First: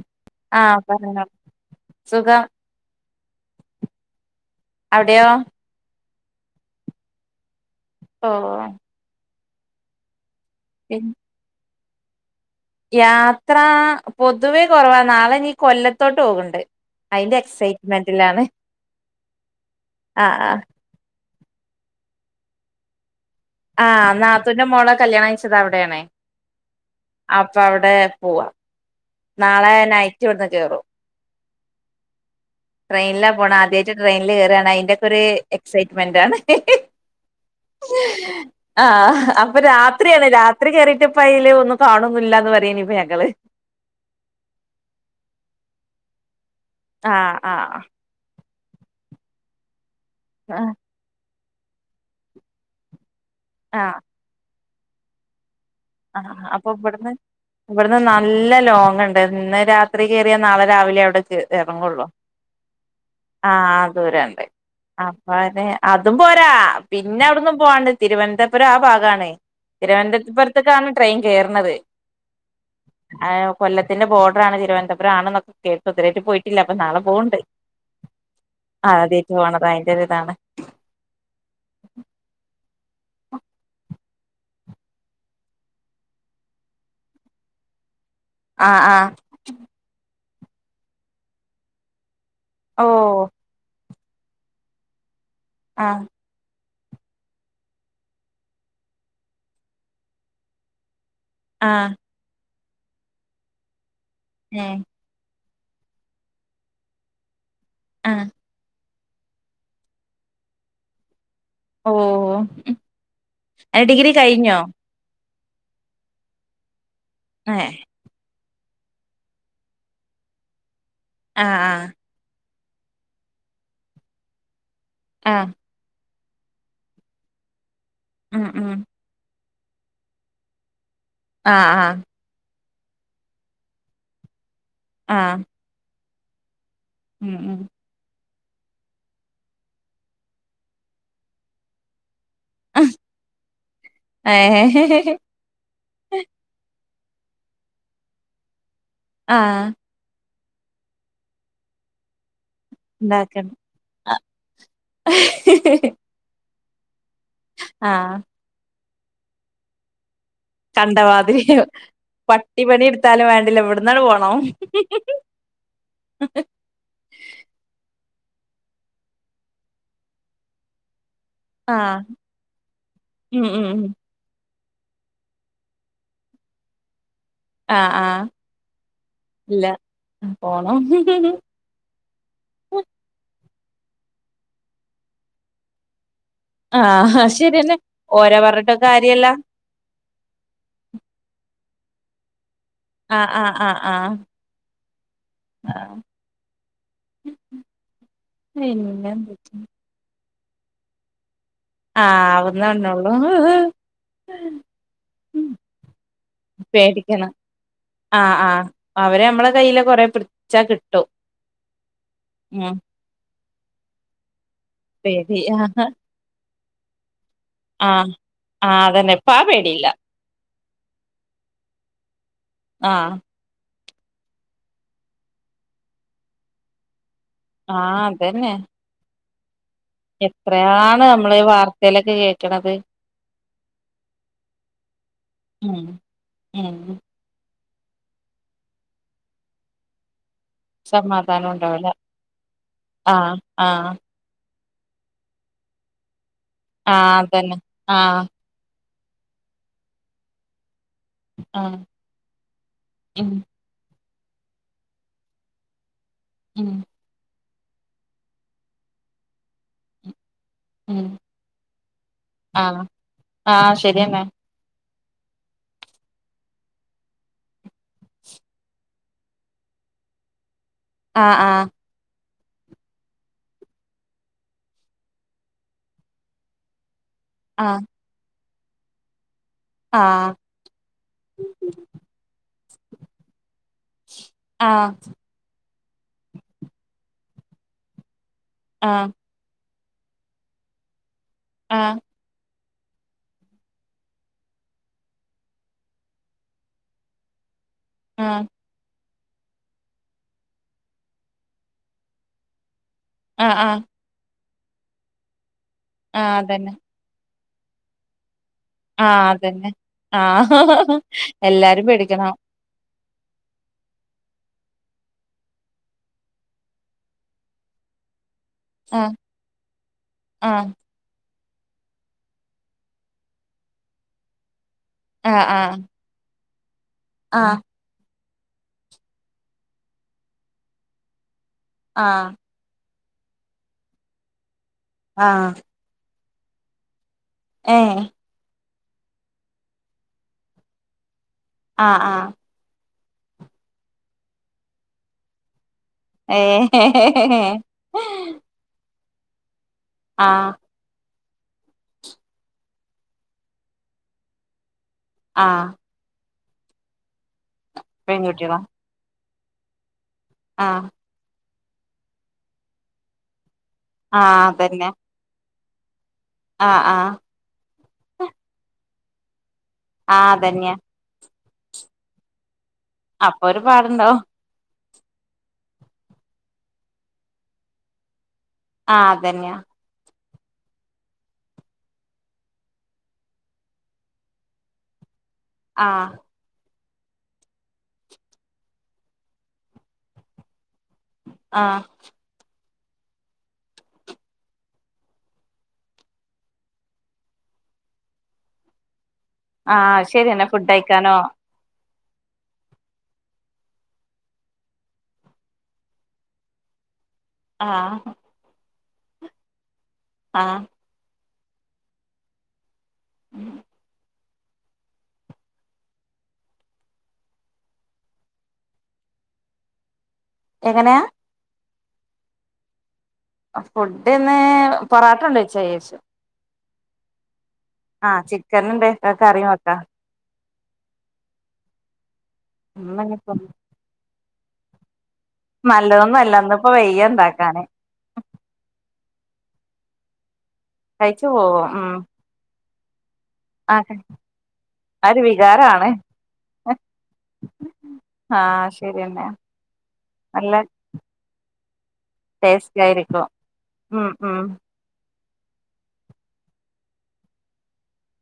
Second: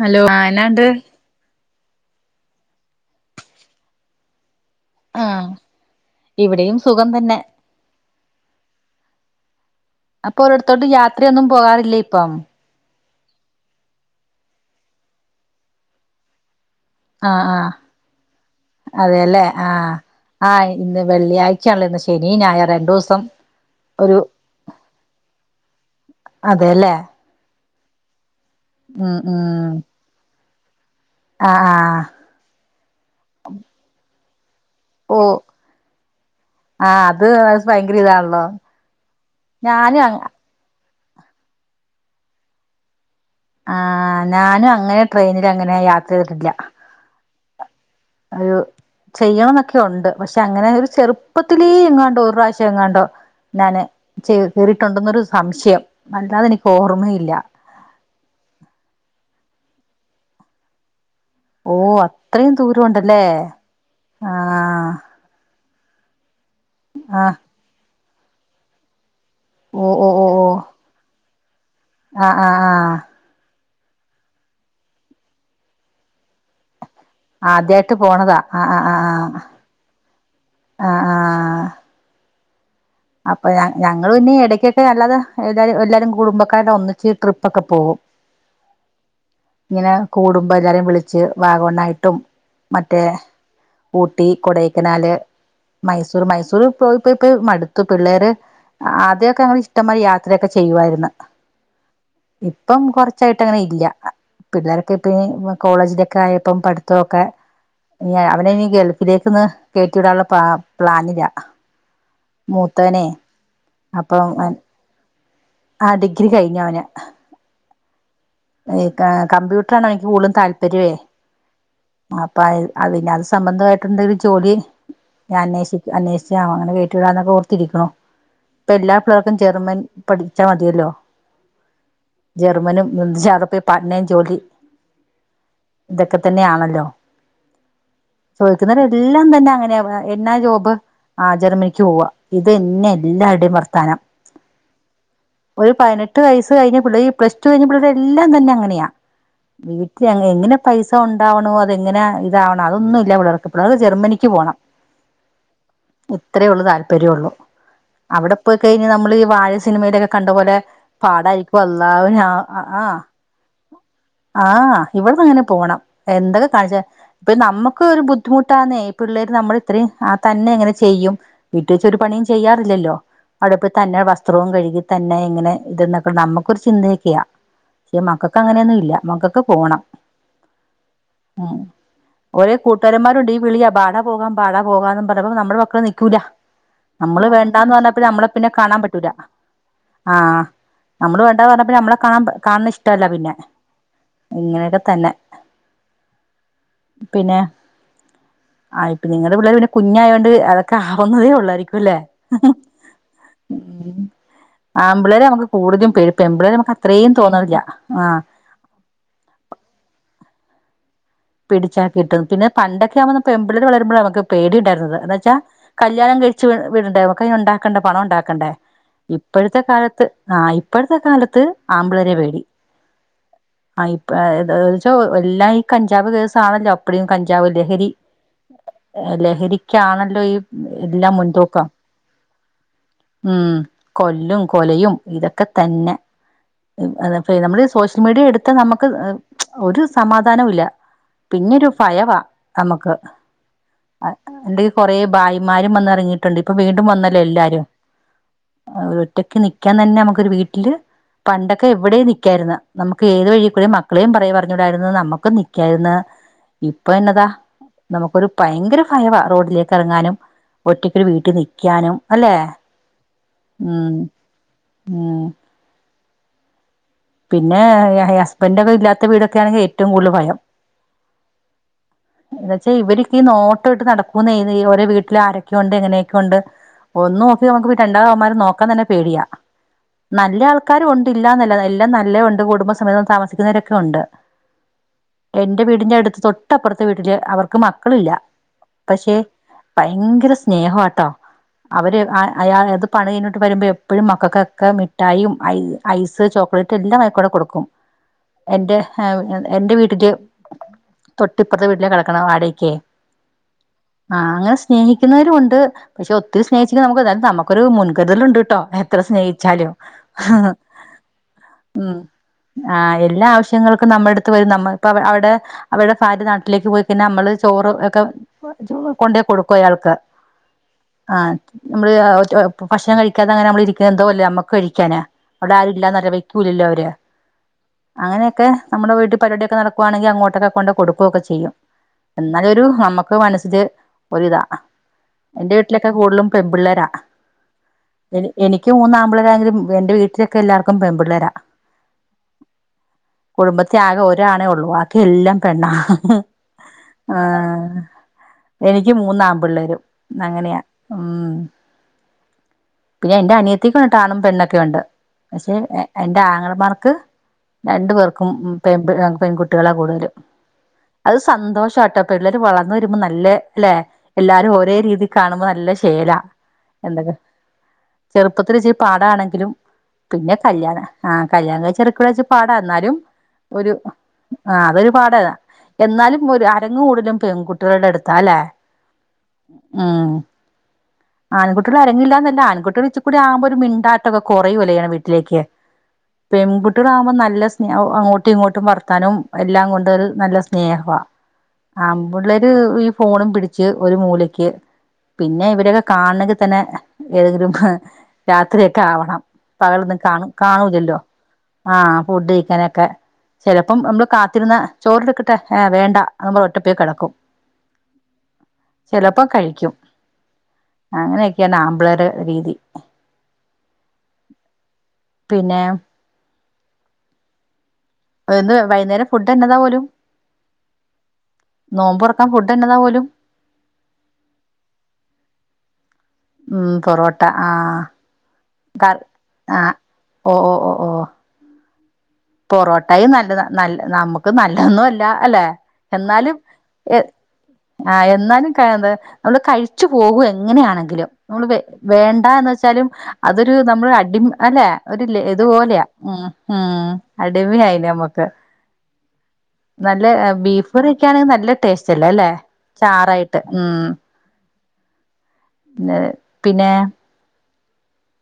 Hello ആഹ് ആനണ്ട് പറഞ്ഞോ സുഖം അവിടെയൊ ആഹ് ഇവിടെയും സുഖം തന്നെ ഓ ഓ അപ്പൊ ഒര [unintelligible] ത്തോട്ട് യാത്രയൊന്നും പോകാറില്ലേ ഇപ്പം. യാത്ര പൊതുവേ കൊറവാ നാളെ ഇനി കൊല്ലത്തോട്ട് പോക്ണ്ട് അയിന്റെ ആഹ്ആഹ് എക്സൈറ്റ്മെന്റിലാണ് അതെല്ലേ ആഹ് ആഹ് ഇന്ന് വെള്ളിയഴ് ച്ചയാണല്ല് ശനീ ഞായർ രണ്ടൂസം ആഹ് നാത്തൂന്റെ മോളെ കല്യാണംകഴിച്ചത് അവിടെയാണെ അതെല്ലേ അപ്പ അവിടെ പോവാ ഉം നാളെ ഉം നൈറ്റ് ഇവിട്ന്ന് കേറും ആഹ് ആഹ് ട്രെയിനിലാ പോണെ ആദ്യയിട്ട് ട്രെയിനില് കയറാണ് അതിന്റെക്കെ ഓ ഒരു എക്സൈറ്റ്മെന്റ് ആണ് ആഹ് അത് ഭയങ്കര ഇതാണല്ലോ ആഹ് അപ്പൊ ഞാനും രാത്രിയാണ് രാത്രി കേറി പ്പായില് ഒന്നും കാണുന്നില്ലാന്ന് പറയാനിപ്പൊ ഞങ്ങള് ആ നാനും അങ്ങനെ ട്രെയിനൽ അങ്ങനെ യാത്ര ചെയ്തിട്ടില്ല ആഹ് ആ ഒരു ചെയ്യുന്നൊക്കെ ഉണ്ട് പക്ഷെ അങ്ങനെ ആഹ് ഒരു ചെറു പ്പത്തിലേ എങ്ങാണ്ടോഒരു പ്രാവശ്യം എങ്ങാണ്ടോ നാന് ജി കേറിയിട്ടുണ്ടെന്നൊരു സംശയം ആ അല്ലാതെ എനിക്ക് അപ്പൊ ഇവിടുന്ന് ഓർമ്മയില്ല ഇവിടുന്ന് ന നല്ല ലോങ്ണ്ട് ഇന്ന് രാത്രി കയറിയാ നാളെ രാവിലെ അവിടെത്ത് ഓ ഇറങ്ങുള്ളൂ അത്രയും ദൂരം ഉണ്ടല്ലേ ആ ദൂരണ്ട് ആഹ് അപ്പ അതെ അതും പോരാ പിന്നെ ആഹ് അവിടന്നും പോവാണ്ട് തിരുവനന്തപുരം ആ ഭാഗമാണ് തിരുവനന്തപുരത്തിപറ ട്രയിൻ കേർണത് ആ ആ ആ കൊല്ലത്തിന്റെ ബോഡറാണ് തിരുവനന്തുരം ആണെന്നൊക്കെ കേട്ടു ഇതുരെയാട്ടും പോയിട്ടില്ല അപ്പോ നാളെ പോവണ്ട് ആദ്യായിട്ട് പോണതാ ആ ആ ആ ആദ്യായിട്ട് പോണത് അതിന്റെ ഒരിതാണ് ആ ആ ആ അപ്പൊ ഞ ഞങ്ങൾ പിന്നെ ഇടക്കൊക്കെ അല്ലാതെ എല്ലാരും എല്ലാരും കുടുംബക്കാരടെ ഒന്നിച്ച് ട്രിപ്പോക്കെ പോകും ആ ആ കൂടുംമ്പോ എല്ലാരേം വിളിച്ച് വാഗമണ്ണായിട്ടും ഓ മറ്റേ ഊട്ടി കൊടൈക്കനാല് ആഹ് മൈസൂർ മൈസൂർ പോയിപ്പോയിപ്പോയി മടുത്ത് ത്തു പിള്ളേര് ആദ്യമൊക്കെ ഞങ്ങൾ ഇഷ്ടംമായി യാത്രയൊക്കെ ചെയ്യുവാരുന്ന് ആ ഇപ്പം കൊറച്ചായിട്ട് അങ്ങനെ ഇല്ല ഏഹ് പിള്ളേർക്കെ ഇപ്പ ഇനി വ കോളേജിലൊക്കെ ആയപ്പം പഠിത്തൊക്കെ ഇനി ആഹ് അവനെ ഇനി ഗൾഫി ഇതേക്കന്ന് കേറ്റിവിടാനുള്ള പ്ലാ പ്ലാനില്ലാ ഓ ഡിഗ്രി അപ്പം കഴിഞ്ഞോ ആ ഡിഗ്രി കഴിഞ്ഞഅവന് ഏ ഈ ക കമ്പ്യൂട്ടറാണ് അയാക്ക് കൂടുതലും താല്പര്യമേ അ ആ അപിന്നെ അത് സംബന്ധമായിട്ടേന്തെലും ജോലി ഞാൻ ആഹ് അന്വേഷിക്ക അന്വേഷ ക്ഷേ അങ്ങനെ കേറ്റിവിടാന്നൊക്കെ ഓത്തിരിക്കുണു ഉം ഉം ഇപ്പൊ എല്ലാ പിള്ളേർക്കും ജെർമെൻ പഠിച്ചാൽ മതിയല്ലോ ആ ആ ജെർമനും മുൻസി യർ പ്പി പട്നയും ജോലി ആ ഇതൊക്കെ തന്നെയാണല്ലോ ഉം ഉം ചോദിക്കുന്നവരെല്ലാം തന്നെ അങ്ങനെ എന്നാ ജോബ് ആ ജർമ്മനിക്ക് പോവാ ഇത്ന്നേ എല്ലാരടേം വർത്താനം ഏഹ് ഒരു പതിനെട്ട് വയസ് കഴിഞ്ഞ പ്ലസ്ടു കഴിഞ്ഞ പിള്ളേരെല്ലാം തന്നെ അങ്ങനെയാ ആഹ് വീട്ടിൽ അങ്ങ് എങ്ങന പൈസ ഉണ്ടാവണോ അതെങ്ങനെയാ വണം അതൊന്നും ഇല്ല പിള്ളാർക്ക് ഇണ്ടാക്കണം. പിള്ളാർക്ക് ജർമ്മനിക്ക് പോണം ഇത്രെഉള്ളതാനും തരുള്ളൂ ആഹ് അവിടെ പോയി കഴിഞ്ഞ നമ്മള് ഈ വാഴ സിനിമയുടെക്ക കണ്ടപോലെ കണ്ടമാതിരി പാടായിരിക്കും അല്ലാഹു ൻ ആ ആ പട്ടി ആ പണി എടുത്താലും വേണ്ടില്ല ഇവിടന്നാണ്ട് പോണം. ആ ഇവിടന്നങ്ങനെ പോണം എന്തൊക്കെ കാണിച്ച ഇപ്പോരു നമ്മുക്ക് ഒരു ബുദ്ധിമുട്ടാന്ന ഇ പിള്ളേര് നമ്മൾ ഇത്രയും തന്നെ എങ്ങനെ ചെയ്യും വീട്ട വെച്ച ഒരു ആഹ് പണിയും ചെയ്യാറില്ലല്ലോ ഉം ഉം അവിടെപ്പ ഉം തന്നെ വസ്ത്രവും കഴുകി തന്നെ ഇങ്ങനെ ഇതൊക്കെ നമുക്കൊരു ചിന്തയക്കെയാ ആഹ് പെ ആഹ് മക്കൊക്ക അങ്ങനെയൊന്നും ഇല്ല മക്കൊക്ക്െ ഇല്ല പോണം പോണം. ഉം ഒര കൂട്ടുകാരന്മാരുണ്ട് ഈ വിളിയാ പാടാ പോകാം പാടാ പോകാം പറപ്പ നമ്മടെ മക്കള നിൽക്കൂല്ല ആഹ് നമ്മള് അത് വേണ്ടന്ന് ശരിയെന്നെ പറഞ്ഞപ്പ നമ്മളെ ഓരെ പിന്നെ കാണാൻ പറഞ്ഞിട്ടും പറ്റൂല കാര്യല്ല. ആ നമ്മള് വേണ്ട പറഞ്ഞപ്പ നമ്മളെ കാണാൻ കാണന്ന ഇഷ്ടല്ല ആഹ് പിന്നെ ഇങ്ങനെയൊക്കെ തന്നെ ആ പിന്നെ ആപ്പ പിന്നെ നിങ്ങളടെ പിള്ളേ പിന്നെ കുഞ്ഞ ആയോണ്ട് അതൊക്കെ ആവുന്നതേ ഉള്ളായിരിക്കും അല്ലേ ആ അവന്നണോള്ളൂ ആമ്പിളരെ നമുക്ക് കൂടുതും പേരുപ്പ എമ്പിളരെ നമുക്ക് അത്രയും ആ ആ അവരെ നമ്മള കയ്യില കൊറെ പിച്ച കിട്ട പിടിച്ചാക്കിട്ടു പിന്നെ പണ്ടൊെ ആവുമ്പ എമ്പിള വളരുമ്പോഴ നുക്ക് പേടി ഉണ്ടായിരുന്നത് എന്താവെച്ചാ പേടി കല്യാണം കഴിച്ചച്ച് വിടണ്ട നക്ക ഉണ്ടാക്കണ്ട ആഹ് പണം ഉണ്ടാക്കണ്ടേ ആഹ് അതന്നെ ഇപ്പ ആ ഇപ്പോഴത്തെ പേടിയില്ല കാലത്ത് ആ ഇപ്പോഴത്തെ കാലത്ത് ആമ്പിളരെ പേടി ആ ആ ഇ എല്ലാം ഈ കഞ്ചാബ് കേസാണല്ലോ അപ്പടും കഞ്ച ലഹരി ആഹ് അതന്നെ ല ക്കണല്ലോ ഈ എത്രയാണ് എല്ലാം നമ്മള് മുൻതോക്കം വാർത്തയിലൊക്കെ കേക്കണത് ഉം കൊല്ലും കൊലയും ഇതൊക്കെ ഉം തന്നെ ഉം നമ്മള് സോഷ്യൽ മീഡിയ എടുത്താൽ നമുക്ക് ഒരു സമാധാനം സമാധാനം പിന്നെരു ഉണ്ടാവില്ല ഫയവ നമുക്ക് ആഹ് ആഹ് എന്ത കൊറേ ഭായിമാരും വന്ന ഇറങ്ങിയിട്ടുണ്ട് ഇപ്പൊ വീണ്ടും ആഹ് വന്നല്ലോ അതന്നെ എല്ലാരും ആഹ് ഒറ്റക്കെ നൽക്കാൻ തന്നെ നമുക്കൊരു വീട്ടില് പണ്ടൊക്കെ ആഹ് എവിടെയും നിക്കായിരുന്ന നമുക്ക് ഏത് ഉം വഴി കൂടെ മക്കളെയും പറ പറഞ്ഞൂടായിന്ന് നമ്മുക്ക് നിക്കായിന്ന് ഉം ഇപ്പൊ എന്നതാ നമുക്കൊരു ഭയങ്കര ഭയവ റോഡിലേക്ക് ഇറങ്ങാനും ഒറ്റക്കൊരു ഉം വീട്ടിൽ നിക്കാനും അല്ലെ ആഹ് ആഹ് ഉം ശരിയെന്നെ ആ പിന്നെ ഹസ്ബൻഡ് ഒക്കെ ഇല്ലാത്ത വീടൊക്കെ ആണെങ്കിൽ ഏറ്റവും കൂടുതൽ ഭയം ആ ആ എന്ന വച്ചാൽ ഇവരക്ക നോട്ടോട്ട് നടക്കൂ ചെയ ഓരോ വീട്ടില് ആരൊക്കെയ ഉണ്ട് എങ്ങനെയൊക്കെയെ ഉണ്ട് ഒന്നും ഓക്കി നമുക്ക് രണ്ടാന്മാരും നോക്കാൻ തന്നെ പേടിയാ ആഹ് നല്ല ആൾക്കാരും ഉണ്ടല്ലാന്നല്ല എല്ലാം നല്ലത ഉണ്ട് കുടുംബ സമയത്ത് താമസിക്കുന്നവരൊക്കെ ഉണ്ട് ആഹ് എന്റെ വീടിന്റെ അടുത്ത് തൊട്ടപ്പുറത്തെ വീട്ടില് അവർ മക്കളില്ല ആഹ് പക്ഷെ ഭയങ്കര സ്നേഹട്ടോ അവര് ആഹ് അയാത് പണി കഴിഞ്ഞിട്ട് വരുമ്പോ എപ്പോഴും മക്കൾക്കൊക്കെ മിഠായും ഐസ് ചോക്ലേറ്റ് എല്ലാം ആയിക്കോടെ കൊടുക്കും ആഹ് ആഹ് എന്റെ എൻന്റെ വീട്ടന്റെ തൊട്ട്പ്പുറത്തെ വീട്ടിലേ കിടക്കണം വാടക്കേ ആഹ് ആഹ് ആഹ് ആഹ അങ്ങനെ സ്നേഹിക്കുന്നവരു ഉണ്ട് പക്ഷെ ഒത്തിരി അതന്നെ സ്നേഹിച്ചിക്ക നമുക്ക് എതായാലും തമ ഒരു മുൻകരുതലണ്ട് കേട്ടോ ആ അതന്നെ ആ എല്ലാരും പേടിക്കണം ആ എല്ലാ ആവശ്യങ്ങൾക്കും നമ്മുടെ അടുത്ത് വരും നമ്മ ഇ അവിടെ അവിടെ ഭാര് നാട്ടിലേക്ക് പോയിക്കന്ന നമ്മള് ചോറ് ഒക്കെ ആഹ് കൊണ്ടോയി കൊടുക്കും അയാൾക്ക് ആഹ് ആഹ നമ്മള് ഭക്ഷണം കഴിക്കാതങ്ങനെ നമ്മള ഇരിക്കുന്നത് എന്തോല്ല നമ്മക്ക് കഴിക്കാന് അവിടെ ആരും ഇല്ല കുലല്ലോ അവര് ആ അങ്ങനെയക്കെ നമ്മുടെ വീട്ട പരിപടിയോക്കുകയാണെങ്കിൽങ്ങോട്ടൊക്കെ കൊക്കുകയക്കെ ചെയ്യും ആഹ് എന്നാല ഒരു നമ്മുക്ക് മനസ്സില് ഒരിതാ എന്റെ ആഹ് വീട്ടിലൊക്കെ കൂടുതലും പെൺപിള്ളാരാ. ഏഹ് എനിക്ക് മൂന്നാമ്പളരാങ്കിലും എന്റെ വീട്ടിലൊക്കെ എല്ലാവർക്കും പെൺപിള്ളാരാ ആ ആ കുടുംബത്തിൽ ആകെ ഒരാണേ ഉള്ളൂ ബാക്കിയെല്ലാം പെണ്ണാ ഏ ആ എനിക്ക് എനിക്ക് മൂന്നാമ്പിള്ളേരും, ആഹ് അങ്ങനെയാ ഉം പിന്നെ എന്റെ അനിയത്തിക്കായിട്ട് ആണും പെണ്ണൊക്കെയുണ്ട്. പക്ഷെ ആഹ് എ ന്റെ ആംഗളമാർക്ക് രണ്ടു പേർക്കും പെൺകുട്ടികളാ പെൺപിള്ളാ പെൺകുട്ടികളാ കൂടുതലും. ആഹ് അത് സന്തോഷവാട്ടോ. പിള്ളേർ വളർന്ന് വരുമ്പോ നല്ല അല്ലെ ആഹ് എല്ലാരും ഒരേ അതന്നെ രീതി കാണുമ്പോ നല്ല ശേലാ ആഹ് ആഹ് എന്തൊക്കെ ചെറുപ്പത്തിലിച്ചിരി പാടാണെങ്കിലും ആഹ് ധന്യ ആഹ് കല്യാണം കഴിച്ചിറക്കിവിടാച്ചാ പാടാ ന്നാലും അപ്പൊ ഒരു പാടുണ്ടാവും ആ അതൊരു പാടല എന്നാലും ഒരു അരങ്ങ് കൂടുതലും പെൺകുട്ടികളുടെ അടുത്താ അല്ലേ? ആഹ് അതന്നെയാ ആഹ് ആൻക്കുട്ട്യള് അരങ്ങില്ലാന്നല്ല, ആൺകുട്ടികളിച്ചിക്കൂടി ആവുമ്പോ ഒരു മിണ്ടാട്ടൊക്കെ കുറയുല്ലെ ങ്ങെനെ വീട്ടിലേക്ക്. ആഹ് ട്ട്യകളാഉമ്പോ നല്ല സ്നേഹഉ അങ്ങോട്ടു ഇങ്ങോട്ടു വർത്താനും എല്ലാം കൊണ്ട് ഒരു നല്ല സ്നേഹം. വാ ആഹ് ആൺപിള്ളേരു ഈ ഫോണും പിടിച്ച് ഒരു മൂലക്ക് പിന്നെ ഇവരൊക്കെ കാൺണങ്കി തന്നെ ഏതെങ്കിലും ഹ രാത്രിയൊക്കെയാവണം. പകലൊന്നും ആഹ് കാണ് ശരിയെന്നെ ഫുഡ് കാണൂല്ലല്ലോ. കഴിക്കാനോ ആഹ് ഫുഡ് കഴിക്കാനൊക്കെ ചിലപ്പം നമ്മള് കാത്തിരുന്നാ ചോറെടുക്കട്ടെ, എ വേണ്ട നമ്മൾ ഒറ്റപ്പായി കിടക്കും. ആഹ് ചിലപ്പോ കഴിക്കും. ആഹ് അങ്ങനെയൊക്കെയാണ് ആമ്പിള്ളാരെ രീതി പിന്നേ ന്ന് വൈകുന്നേരം ഫുഡ് എന്നതാ പോലും? എങ്ങനെയാ? നോമ്പുറക്കാൻ ഫുഡ് എന്നതാ പോലും? ഫുഡിന്ന് പൊറോട്ട ഉണ്ട് ഉച്ചയ്യിശേഷം [unintelligible] ഉം പൊറോട്ട ആഹ് ആഹ് ചിക്കൻ ഉണ്ടെ പ്പ കറി വെക്കാം ഓ ഓ ഓ ഓ ആ പൊറോട്ടയും ഇന്നിനിപ്പോ നല്ലത നല്ല നമുക്ക് നല്ലതൊന്നും അല്ല. ലല്ലെ നല്ലതൊന്നും അല്ല എന്നാലും ഇന്നിപ്പോ എ വയ്യ ഇണ്ടാക്കാന് എന്നാലും ക [unintelligible] തോന്നു കഴിച്ചു പോകും എങ്ങനെയാണെങ്കിലും കഴിച്ചു നമ്മള് പോകും ഉം വേണ്ട യെന്ന് വെച്ചാലും അതൊരു നമ്മള് ആഹ് അടിമ് അല്ലെ ഒരു ലെ ഇതുപോലെയാ ഉം ഉം ടിമെയായില്ലേ നമ്മക്ക് ആഹ് ശരിയെന്നെ നല്ല നല്ല ബീഫ്കറിയൊക്കെ ആണെങ്കിൽ നല്ല ടേസ്റ്റ്ല്ലേ അല്ലേ ടേസ്റ്റ് ആയിരിക്കും ചാറായിട്ട് ഉം- [unintelligible] ന്ന് പിന്നേ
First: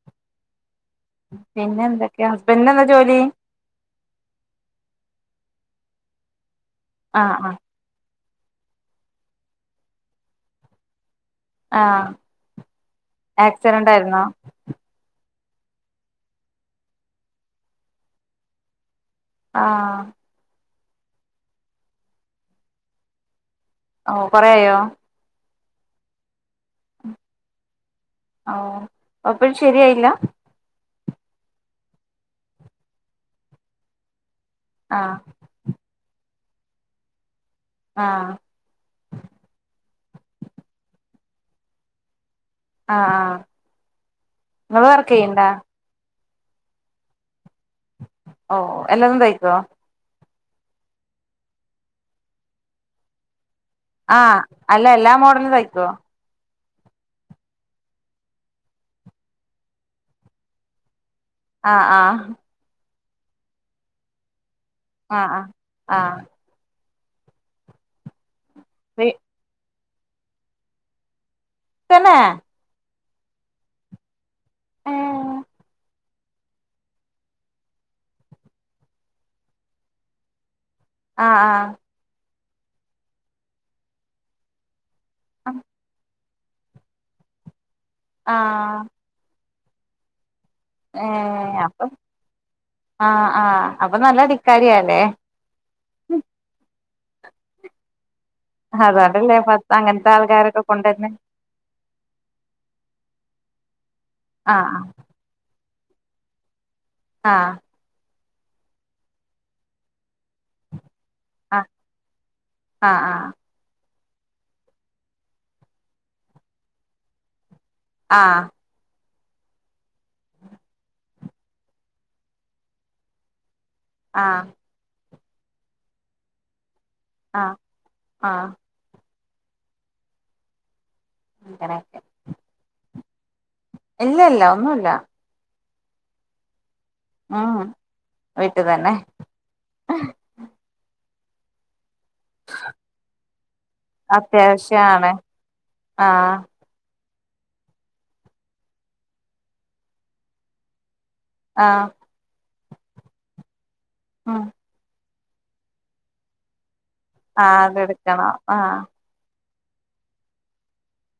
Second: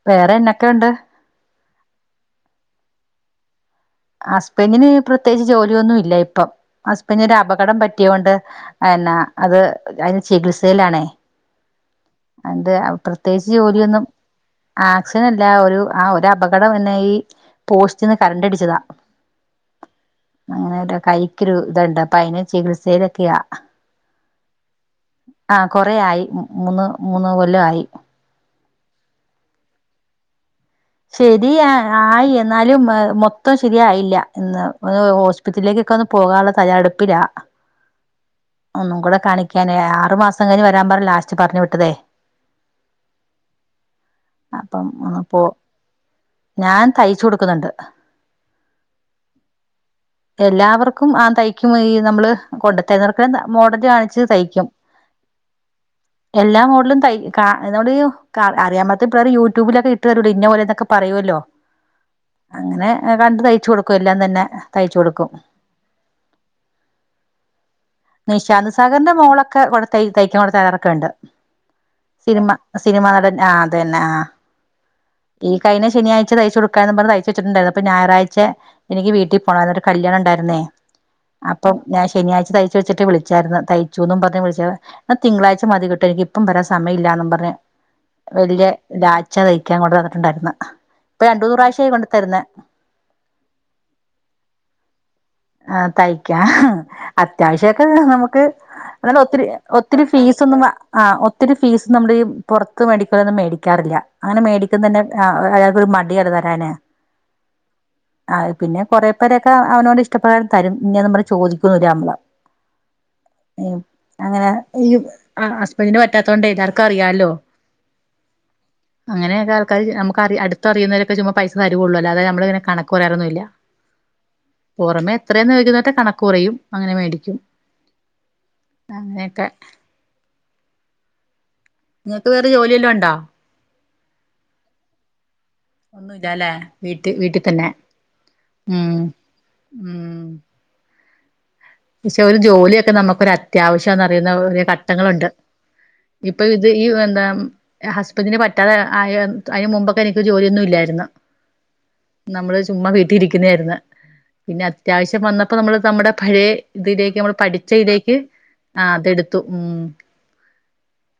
വേറേന്നക്കെയുണ്ട്? പിന്നെ എന്തൊക്കെയാ? ഹസ്ബൻഡിന് എന്താ ജോലി? ഹസ്ബൻറിന് പ്രത്യേകിച്ച് ജോലിയൊന്നും ഇല്ല ഇപ്പം, ഹസ്ബൻഡിന് ഒരു ആഹ് ആഹ് അപകടം പറ്റിയ കൊണ്ട് അയെന്നാ അത് അതിന് ചികിത്സയിലാണേ ആഹ് എന്ത് പ്രത്യേകിച്ച് ആക്സിഡന്റ് ജോലിയൊന്നും ആയിരുന്നോ ആക്സിഡന്റ് ല്ല രു ആ ഒരു അപകടം എന്നെ ഈ പോസ്റ്റീന്ന് കരണ്ടടിച്ചതാ. ആഹ് അങ്ങനൊര് കൈക്കൊരുയിതുണ്ട് അപ്പൊ അതിന് ചികിത്സയിലൊക്കെയാ ഓ കൊറെയായോ? ആഹ് കൊറെയായി മൂന്ന് മൂന്ന് കൊല്ലാ യി ഓ അപ്പഴും ശരിയായില്ല ശരിയ ആയി എന്നാലും മൊത്തം ശരി ആയില്ല ന്ന് ഒ ആഹ് ഹോസ്പിറ്റലിലേക്കൊക്കെ ഒന്ന് പോകാനുള്ള തയ്യാറെടുപ്പിലാ ആഹ് ഒന്നും കൂടെ കാണിക്കാനേയ [unintelligible] റു മാസം കഴിഞ്ഞഞ് വരാൻ പറഞ്ഞ ലാസ്റ്റ് പറഞ്ഞു വിട്ടതേ ആഹ് ആഹ് ഇങ്ങൾ അപ്പം ഒന്ന്പ്പോ വർക്കെയ്യ്ണ്ടാ? ഞാൻ തയ്ച്ച് കൊടു ഓഹ് എല്ലതും തയ്ക്കോ? എല്ലാവർക്കും ആ തയ്ക്കും ഈ നമ്മള് കൊണ്ട് തരുന്നവർക് ആഹ് അല്ല എല്ലാ മോഡലും തയ്ക്കുവോ? എല്ലാ മോഡലും തൈ കാ [unintelligible] അറിയാമ്പത്തേ പേർ യൂട്യൂബിലൊക്കെ ഇട്ട് തരുലൊ ഇന്ന പോലെന്നൊക്കെ പറയു ല്ലോ. ആഹ് ആഹ് അങ്ങനെ കണ്ട് തയ്ച്ചു കൊടുക്കു എല്ലാം തന്നെ. തയ്ച്ചു കൊടുക്കും ആഹ് ആഹ് ആഹ് ഫ്രീ നിശാന്തസാഗറിന്റെ മോളൊക്കെ ഇവിടെ തയ് തയ്ക്കാവിടെ തരാറൊക്കെണ്ട്. തന്നെ സിനിമ സ് സിനിമാ നടൻ ആഹ് അതന്നെ ആഹ് ഏഹ് ഈ കഴിഞ്ഞ ശനിയാഴ്ച തയ്ച്ച കൊടുക്കാ എന്ന് പറഞ് തയ്ച്ചെച്ചിട്ടുണ്ടായിരുന്നു. അപ്പ ഞായറഴ്ച എനിക്ക് വീട്ടിൽ പോണായിരുന്നു ഒരു കല്യാണം ഉണ്ടായിരുന്നെ. ആഹ് അപ്പം ഞാൻ ശനിയാഴ്ച തയ്ച്ചു വെച്ചിട്ട് വിളിച്ചായിരുന്നു. തയ്ചൂന്നു പർഞ് വിളിച്ചപ എന്ന ആഹ് തിങ്കളാഴ്ച മതി കിട്ടു എനിക്ക് ഇപ്പം വരാ സമയമില്ലാന്ന് പറഞ്ഞ് വല്യ ആഹ് ലാച്ചതയ് ക്കാൻ കൊണ്ട് തന്നിട്ടുണ്ടായിരുന്ന്. ഏഹ് അപ്പം ആഹ് ആഹ് അപ്പൊ നല്ല അടിക്കാരിയാല്ലേ. ആഹ് തയ്ക്കാൻ. അത്യാവശ്യൊക്കെ നമുക്ക് എന്നാലും അതുകൊണ്ടല്ലേ ഒത്തിരി പത്ത് ഒത്തിരി അങ്ങനത്തെ ഫീസൊന്നും ആൾക്കാരൊക്കെ കൊണ്ടുവരുന്നെ ആഹ് ഒത്തിരി ഫീസ് നമ്മൾ ഈ പുറത്ത് മേടിക്കലന്ന് മേടി ക്കാറില്ല അങ്ങനെ ആഹ് ആഹ് മേടിക്കുന്നന്നെ അയാക്കൊരു മടിയാണ് തരാന് ആഹ് ആഹ് പിന്നെ കൊറെ പേരൊക്കെ അവനോന്റെ ഇഷ്ടപ്രകാരം തരും. ഇന്നെന്ന് പറഞ് ആഹ് ചോദിക്കൊന്നുല്ല ഞമ്മള്. ആഹ് അങ്ങനെ ഈ ആഹ് ഹസ്ബന്റിന് പറ്റാത്തോണ്ട് എല്ലാവർക്കും അറിയാലോ. ആ അങ്ങനെയൊക്കെ ആൾക്കാര് നമുക്ക് അ അടുത്തറിയുന്നവരൊക്കെ ചുമ്മ പൈസ തരുള്ളൂ അല്ലാതെ നമ്മള്ങ്ങനെ കണക്ക് പറയാറൊന്നുല്ല ആ പൊറമെ എത്രേന്ന് ചോദിക്കുന്നവരെട്ത്ത് കണക്ക് പറയും അങ്ങനെ മേടിക്കും ആഹ് ആഹ് ആഹ് അങ്ങനെ ക്കെ അങ്ങനെയൊക്കെ ങ്ങക്ക് വേറെ ജോലിയെല്ലുണ്ടോ ഇല്ല ല്ല ഒന്നുല്ല ഒന്നുല്ലല്ലേ വീട്ടി വീട്ടി ഉം തെന്നെ വീട്ടിൽ ഉം തന്നെ ഉം പക്ഷെ ഒരു ജോലിയൊക്കെ നമുക്കൊരു അത്യാവശ്യന്ന്റിയുന്നൊര് അത്യാവശ്യാണ് ഘട്ടങ്ങളുണ്ട് ആഹ് ഇപ്പൊ ഇത് ഇ വെന്താ ഉം ഹസ്ബന്റിന് പറ്റാതെ ആയ അയ്ന് മുമ്പൊക്കെ എനിക്ക് ജോലിയൊന്നും ഇല്ലാര്ന്നു ആഹ് നമ്മള് ചുമ്മാ വീട്ടി ഇരിക്കുന്നാര്ന്നു ഉം പിന്നെ അത്യാശ്യം ശ്യം വന്നപ്പോ നമ്മള് നമ്മുടെ പഴേ ഇതിലേക്ക് നമ്മള് ആഹ് പഠിച്ചയ്ലേക്ക് അതെടുക്കണം ആഹ് അതെട് ത്തു ഉം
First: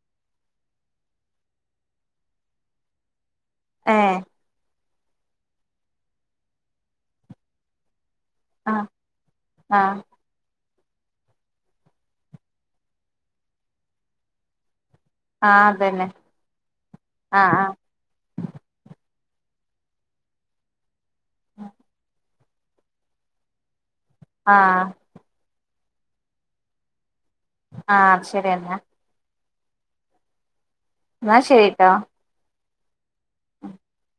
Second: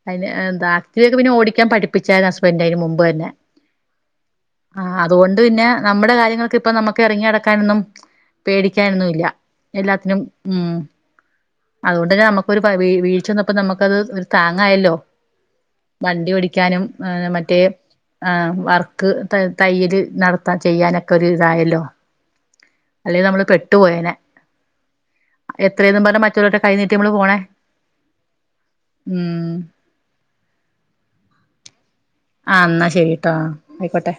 അതിന് ന്താ ആക്റ്റീവക്കെ പിന്നെ ഓടിക്കാൻ പഠിപ്പിച്ചായി ഹസ്ബൻഡറ് അതിന് മുമ്പ് തെന്നെ ഏ ആ അതോണ്ട് പിന്നെ നമ്മുടെ കാര്യങ്ങൾക്ക് ഇപ്പൊ നമ്മുക്ക് എറങ്ങി നടക്കാനൊന്നും ആഹ് പേടിക്കാനൊന്നുല്ല ആഹ് എല്ലാത്തിനും ഉം അതോണ്ടെന്നെ നമുക്ക് ഒരു വീഴ് വീഴ്ചന്നപ്പോ നമുക്കത് ഒരു താങ്ങായല്ലോ ആഹ് അതന്നെ വണ്ടി ഓടിക്കാനും ആഹ് മറ്റേ ആഹ് എ വർക്ക് ത തയ്യല് നടത്താൻ ചെയ്യാനൊക്കൊര്തായല്ലോ അല്ലെങ്കി നമ്മള് പെട്ടു പോയേനെ ആ എത്രേന്നും പറഞ മറ്റവരുടെ കൈ നീട്ടി നമ്മള് പോണേ ആ ശെരിയെന്നാ ഉം ന്നാ ശരിട്ടോ ആഹ് ഇന്നാ ശരിട്ടോ ആയിക്കോട്ടെ.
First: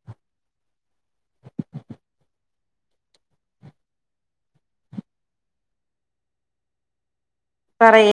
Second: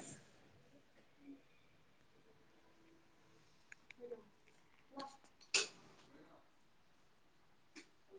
പറയ്